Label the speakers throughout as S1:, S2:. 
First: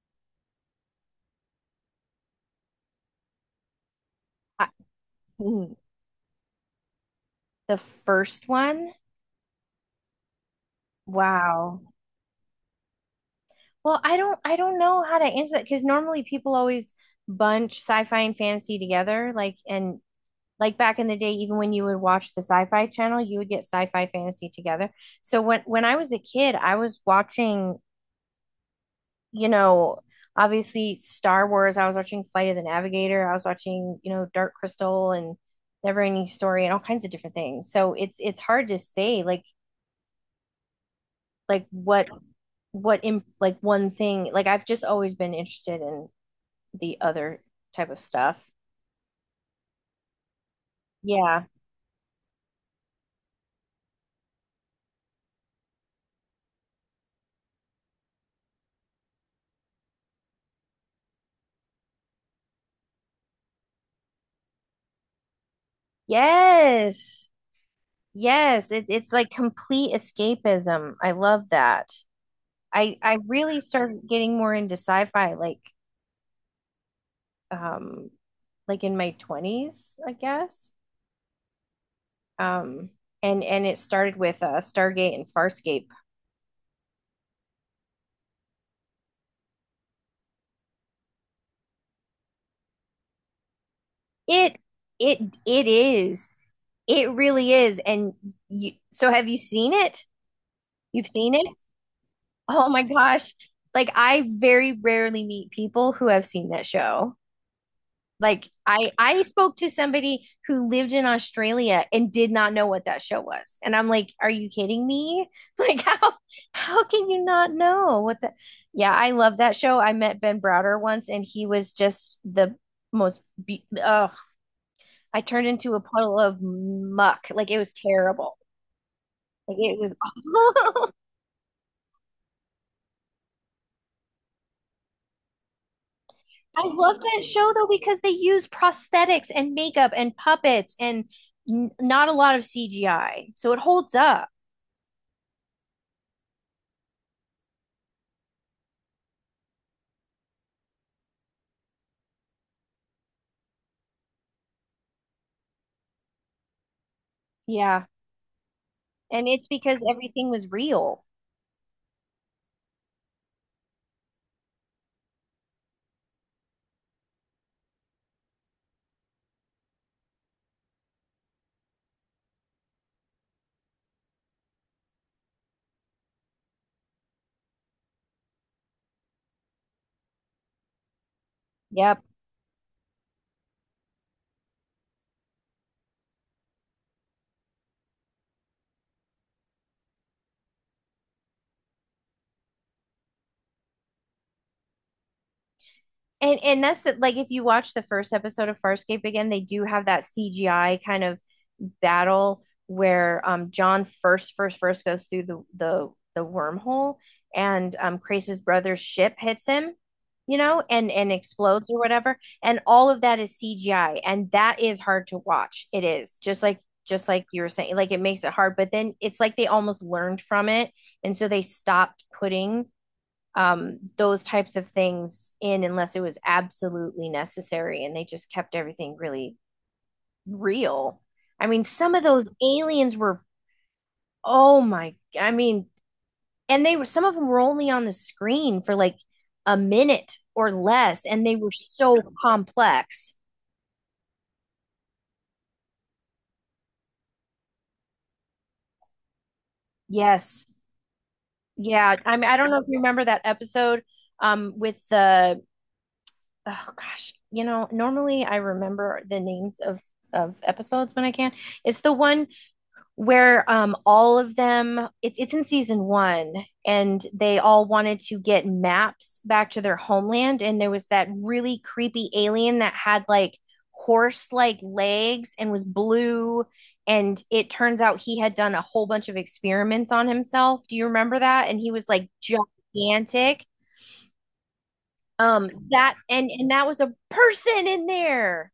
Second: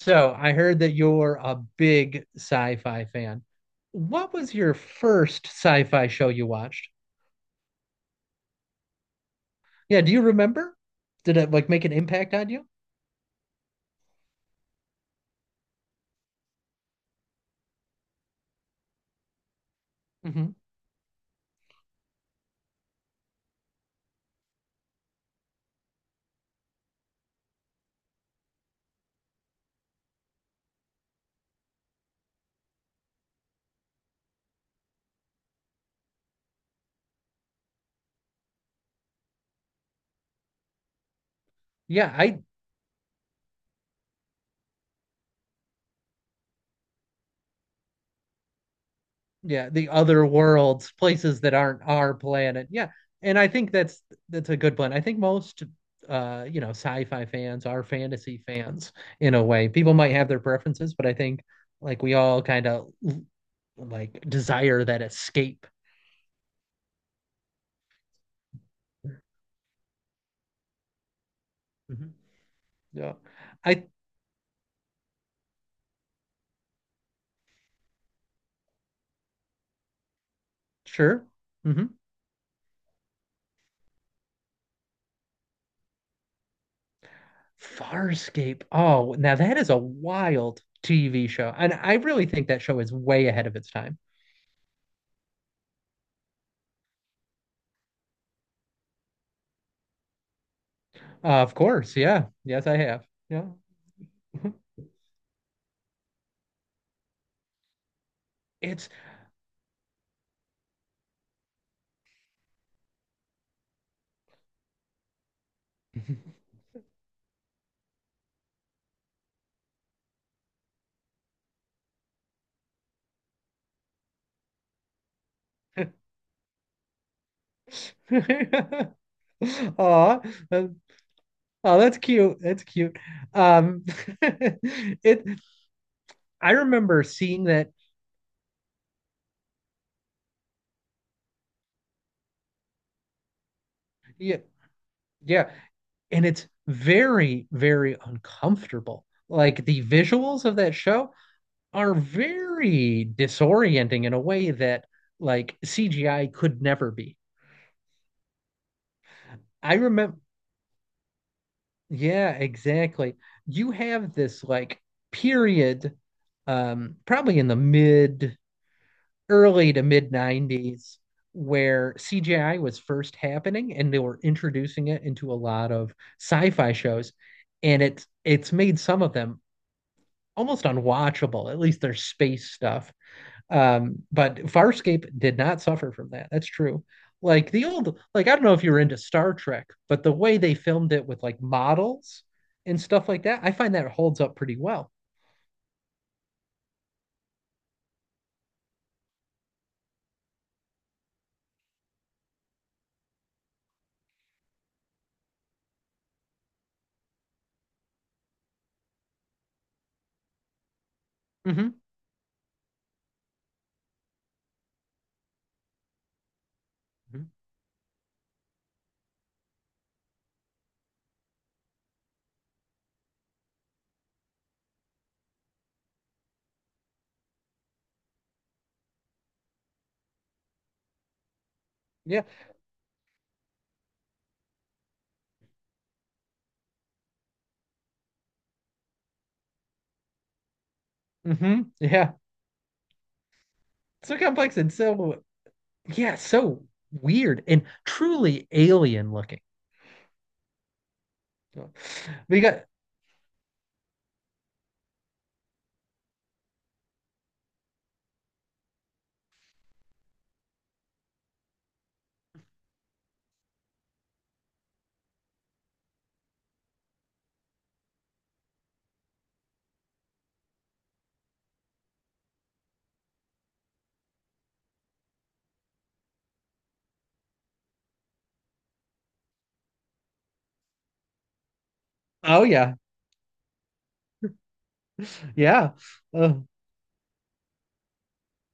S1: So I heard that you're a big sci-fi fan. What was
S2: I-
S1: your first
S2: mm,
S1: sci-fi show you watched?
S2: the first one?
S1: Yeah, do you remember? Did it like
S2: Wow.
S1: make an impact on you?
S2: Well, I don't know how to answer that because normally people always bunch sci-fi and fantasy together.
S1: hmm
S2: Like back in the day, even when you would watch the sci-fi channel, you would get sci-fi fantasy together. So when I was a kid, I was watching, you know, obviously Star Wars. I was watching Flight of the Navigator. I was watching, Dark Crystal and Never Ending Story and all kinds of different things. So it's hard to say like
S1: Yeah, I
S2: what in like one thing like I've just always been interested in the other type of stuff.
S1: yeah, the other worlds, places
S2: Yeah.
S1: that aren't our planet. Yeah. And I think that's a good plan. I think most sci-fi fans are fantasy fans in a way. People might have their preferences, but I think like we all kind of like desire that escape.
S2: Yes. Yes, it's like complete escapism. I love that.
S1: Mhm.
S2: I
S1: Yeah.
S2: I really
S1: I.
S2: started getting more into sci-fi um like in my 20s, I guess.
S1: Sure. hmm
S2: Um and it started with Stargate and Farscape.
S1: Farscape. Oh, now that is a wild TV show. And I really think that show is way ahead of its time.
S2: It it it is. It really is. And so have you seen it? You've seen it?
S1: Of course. Yeah. Yes,
S2: Oh
S1: I
S2: my
S1: have.
S2: gosh.
S1: Yeah.
S2: Like I very rarely meet people who have seen that show. Like
S1: It's.
S2: I spoke to somebody who lived in Australia and did not know what that show was. And I'm like, are you kidding me? Like how how can you not know what the— yeah, I love that show. I met Ben Browder once and he was just the most I turned into a puddle of muck. Like it was terrible.
S1: Aw,
S2: Like it was
S1: that- oh, that's cute. That's cute. Um, it. I
S2: I love
S1: remember
S2: that
S1: seeing
S2: show though
S1: that.
S2: because they use prosthetics and makeup and puppets and n not a lot of CGI. So it holds up.
S1: Yeah. Yeah. And it's very, very uncomfortable. Like the visuals of that show are very disorienting in a way that like CGI could never be.
S2: Yeah. And it's
S1: I
S2: because
S1: remember,
S2: everything was real.
S1: yeah, exactly. You have this like period, probably in the mid early to mid 90s, where CGI was first happening and they were introducing it into a lot of sci-fi shows, and it's made some of them almost unwatchable, at least their
S2: Yeah.
S1: space stuff. But Farscape did not suffer from that. That's true. Like the old, like I don't know if you were into Star Trek, but the way they filmed it with like models and stuff like that, I find that holds up pretty well.
S2: And like if you watch the first episode of Farscape again, they do have that CGI kind of battle where John first goes through the wormhole and Crace's brother's ship hits him, you know, and explodes or
S1: hmm
S2: whatever. And all of that is CGI and that is hard to watch. It is. Just like you were saying, like it makes it hard, but then it's like they almost learned from it and so they stopped putting those types of things in unless it was absolutely necessary. And they just kept everything really real. I mean, some of
S1: Yeah.
S2: those aliens were, oh my, I mean, and they were, some of them were only on the screen for like a minute or less, and they were so
S1: Yeah.
S2: complex.
S1: So complex and so yeah, so weird and truly alien looking.
S2: Yes. Yeah. I mean, I
S1: We
S2: don't know
S1: got
S2: if you remember that episode um, with the, oh gosh, you know, normally I remember the names of episodes when I can. It's the one where all of them— it's in season 1 and they all wanted to get maps back to their homeland and there was that really creepy alien that had like horse like legs and was blue and it turns out he had done a whole bunch of experiments on himself. Do you remember that? And he was like
S1: oh yeah,
S2: gigantic.
S1: yeah.
S2: That and
S1: Uh,
S2: and that was a person in there.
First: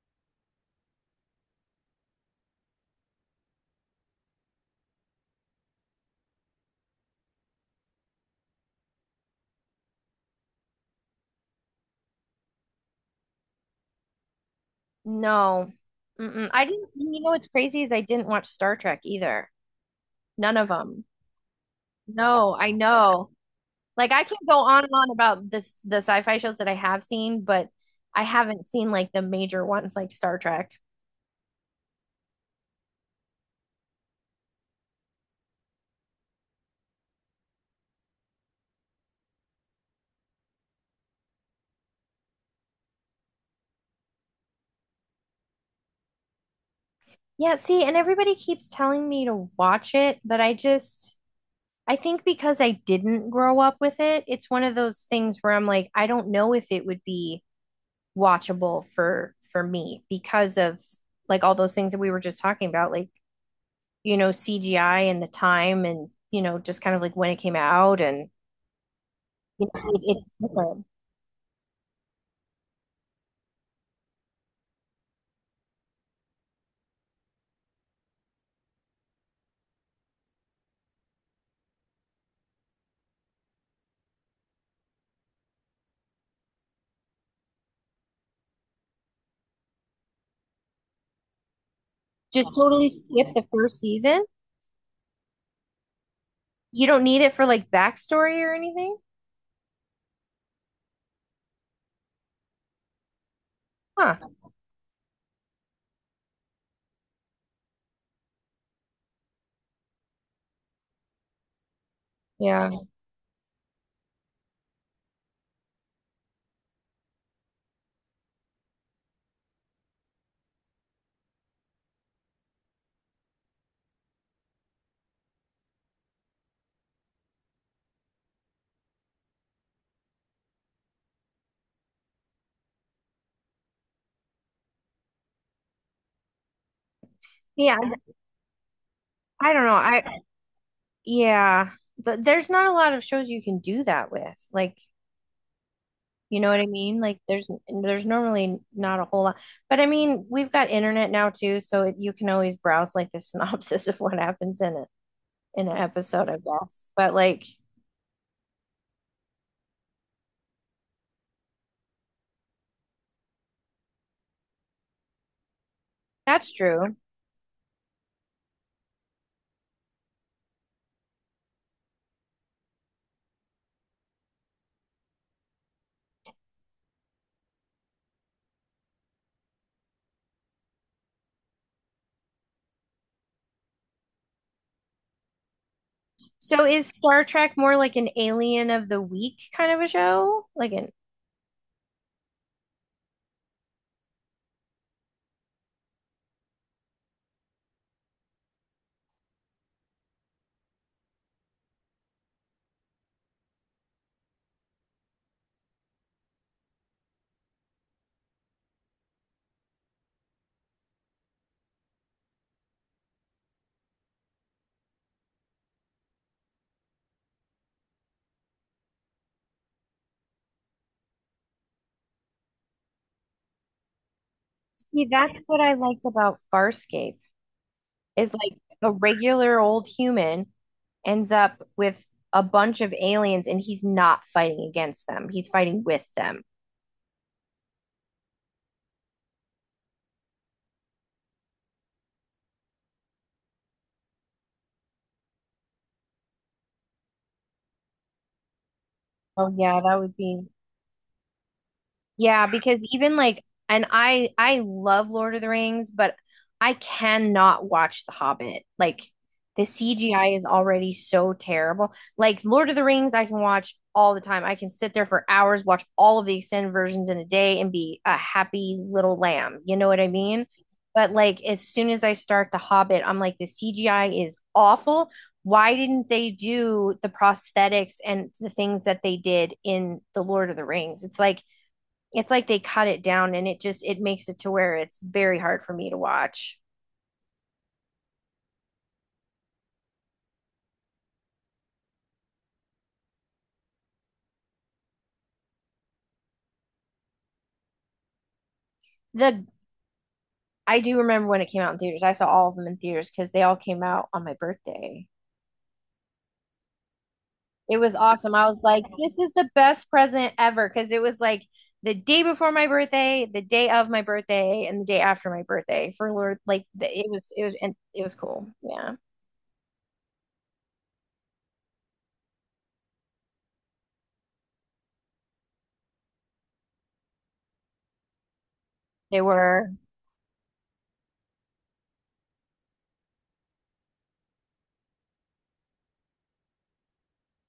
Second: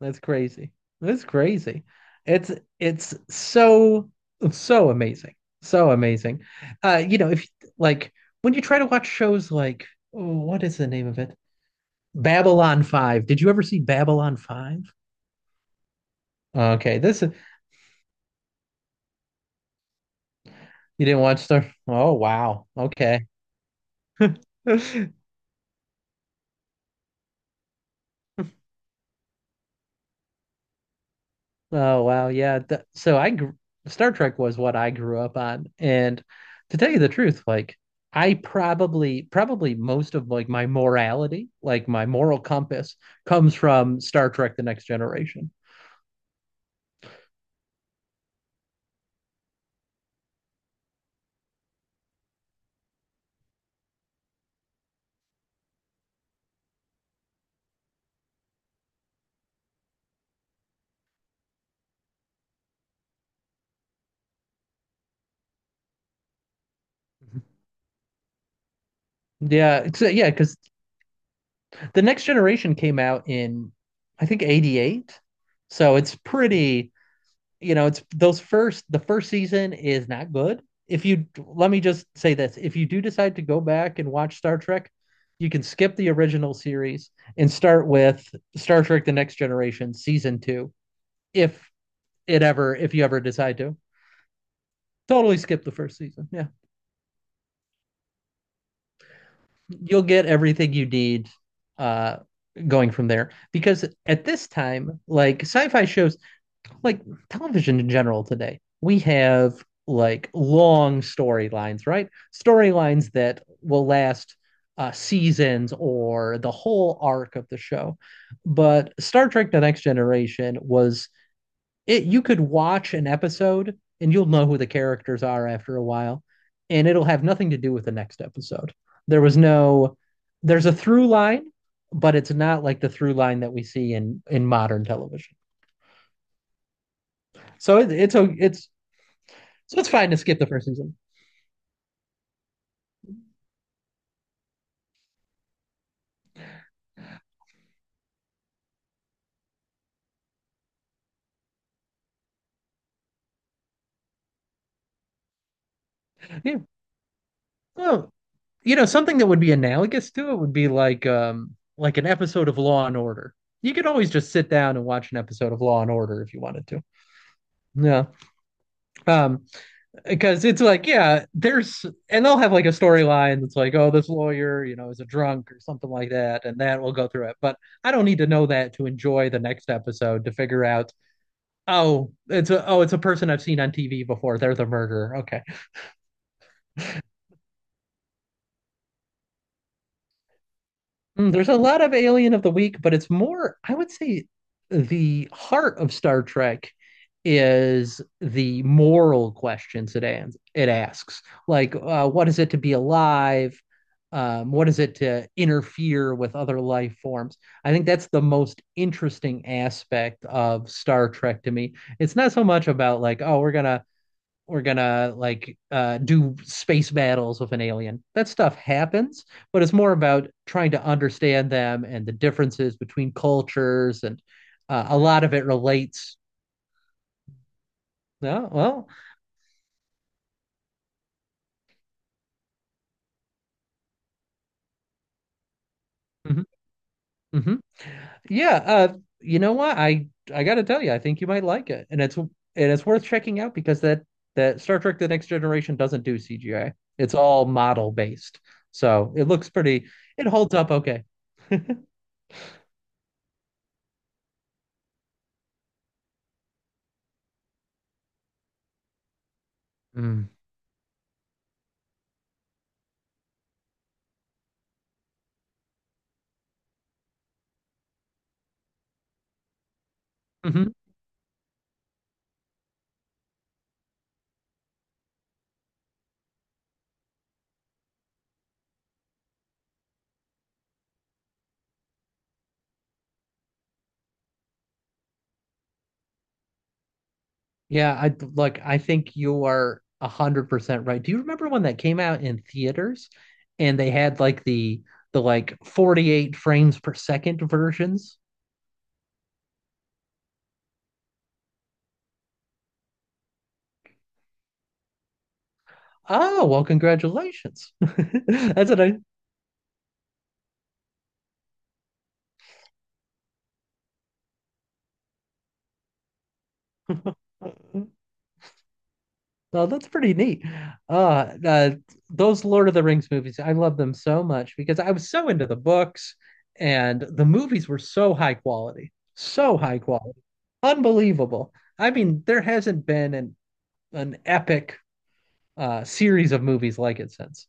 S1: That's crazy. That's crazy. It's it's so so amazing. So amazing. If like when you try to watch shows like oh, what is the name of it? Babylon 5. Did you ever see Babylon 5?
S2: No. Mm-mm. I didn't—
S1: Okay,
S2: you
S1: this
S2: know what's crazy is I didn't watch Star Trek either. None of them.
S1: you didn't watch the. Oh
S2: No,
S1: wow.
S2: I
S1: Okay.
S2: know. Like I can go on and on about this the sci-fi shows that I have seen, but I haven't seen like the major ones like Star Trek.
S1: Oh wow, yeah. Th so I gr Star Trek was what I grew up on, and to tell you the truth, like I probably most of like my morality, like my moral compass, comes from Star Trek: The Next Generation.
S2: Yeah, see, and everybody keeps telling me to watch it, but I think because I didn't grow up with it, it's one of those things where I'm like, I don't know if it would be watchable for me because of like all those things that we were just talking about, like, you know, CGI and the time and, you know, just kind of like when it came out and you
S1: Yeah,
S2: know,
S1: it's
S2: it's
S1: yeah, because
S2: different.
S1: the next generation came out in I think 88. So it's pretty, you know, it's those first the first season is not good. If you let me just say this, if you do decide to go back and watch Star Trek, you can skip the original series and start with Star Trek The Next Generation season 2 if it
S2: Just
S1: ever
S2: totally
S1: if you ever
S2: skip the
S1: decide to.
S2: first season?
S1: Totally skip the first season. Yeah.
S2: You don't need it for like backstory or anything?
S1: You'll get everything you need uh going from there, because at
S2: Huh.
S1: this time like sci-fi shows like television in general today, we have like long storylines, right?
S2: Yeah.
S1: Storylines that will last seasons or the whole arc of the show. But Star Trek The Next Generation was, it, you could watch an episode and you'll know who the characters are after a while, and it'll have nothing to do with the next episode. There was no, there's a through line, but it's not like the through line that we see in modern television. So
S2: Yeah.
S1: it's,
S2: I don't know.
S1: so it's
S2: I,
S1: fine to skip the first season,
S2: yeah. There's not a lot of shows you can do that with. Like, you know what I mean? Like there's normally not a whole lot. But I mean, we've got internet now too, so you can always browse like the synopsis of what happens in it in an episode, I
S1: yeah.
S2: guess. But like
S1: Well, you know, something that would be analogous to it would be like an episode of Law and Order. You could always just sit down and watch an episode of Law and Order if you
S2: That's
S1: wanted to,
S2: true.
S1: yeah. um because it's like, yeah, there's, and they'll have like a storyline that's like, oh, this lawyer, you know, is a drunk or something like that, and that will go through it, but I don't need to know that to enjoy the next episode, to figure out, oh, it's a, oh, it's a person I've seen on TV before, they're the murderer, okay.
S2: So is Star Trek more like an alien of the week kind of a show? Like an—
S1: There's a lot of Alien of the Week, but it's more, I would say, the heart of Star Trek is the moral questions it asks. Like, what is it to be alive? What is it to interfere with other life forms? I think that's the most interesting aspect of Star Trek to me. It's not so much about like, oh, we're gonna like do space battles with an alien. That stuff happens, but it's more about trying to understand them and the differences between cultures, and a
S2: see,
S1: lot of
S2: that's
S1: it
S2: what I liked
S1: relates.
S2: about Farscape is
S1: Oh,
S2: like
S1: well,
S2: a regular old human ends up with a bunch of aliens and he's not fighting against them. He's fighting with
S1: hmm
S2: them.
S1: hmm yeah, you know what? I gotta tell you, I think you might like it, and it's worth checking out because that Star Trek: The Next Generation doesn't do CGI. It's all model based, so it looks
S2: Oh yeah,
S1: pretty.
S2: that would
S1: It
S2: be
S1: holds up okay.
S2: Yeah, because even like and I love Lord of the Rings, but I cannot watch The Hobbit. Like the
S1: Mm.
S2: CGI is already so terrible. Like Lord of the Rings I can watch all the time. I can sit there for hours, watch all of the extended versions in a day and be a happy little lamb. You know what I mean?
S1: Mhm.
S2: But like as soon as I start The Hobbit, I'm like the CGI is awful. Why didn't they do the prosthetics and the things that they did in The Lord of the Rings? It's like they cut it down and it makes it to where it's very hard for me to watch.
S1: Yeah, I like, I think you are 100% right. Do you remember when that came out in theaters and they had like the like 48 frames per second versions?
S2: The I do remember when it came out in theaters. I saw all of them in theaters because they all came out on my birthday.
S1: Oh, well, congratulations.
S2: It was awesome. I was
S1: That's what
S2: like,
S1: I.
S2: this is the best present ever because it was like the day before my birthday, the day of my birthday, and the day after my birthday for Lord. Like the, it was, and it was cool. Yeah,
S1: Well, that's pretty neat. Uh, uh those Lord of the Rings movies, I love them so much because I was so into the books, and the movies were so high quality.
S2: they
S1: So
S2: were.
S1: high quality. Unbelievable. I mean, there hasn't been an epic series of movies like it since.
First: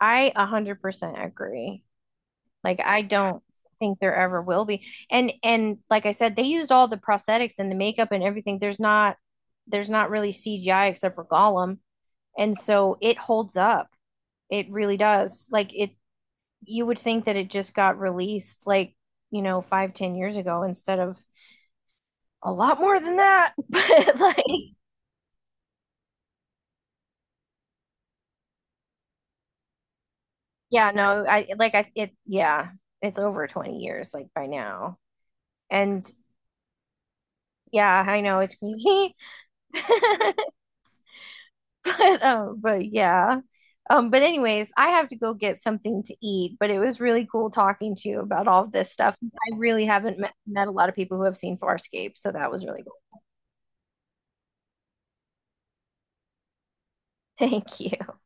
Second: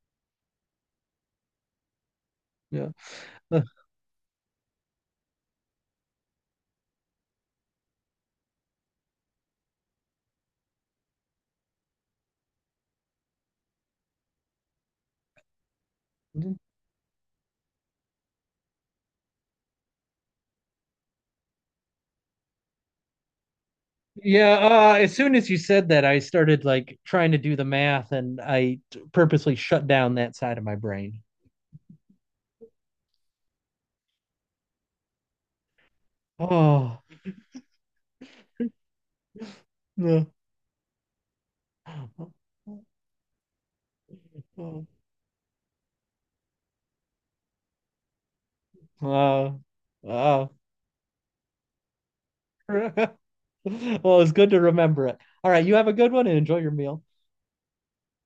S2: I 100% agree. Like
S1: Yeah.
S2: I don't think there ever will be. And like I said, they used all the prosthetics and the makeup and everything. There's not really CGI except for Gollum. And so it holds up. It really does. Like it you would think that it just got released like, you know, five, 10 years ago instead of a lot more than that. But like
S1: Yeah, uh, as soon as you said that, I started like trying to do the math and I purposely shut down that side of my
S2: Yeah,
S1: brain.
S2: no, I like I it yeah, it's over 20 years like by now. And
S1: Oh.
S2: yeah, I know it's crazy.
S1: No.
S2: But Yeah. But Anyways, I have to go get something to eat, but it was really cool talking to you about all of this stuff.
S1: Uh,
S2: I really haven't
S1: uh.
S2: met a lot of people who have seen Farscape, so that was really cool.
S1: Well, it's good to remember it. All right, you have a good one and enjoy your meal.
S2: Thank you.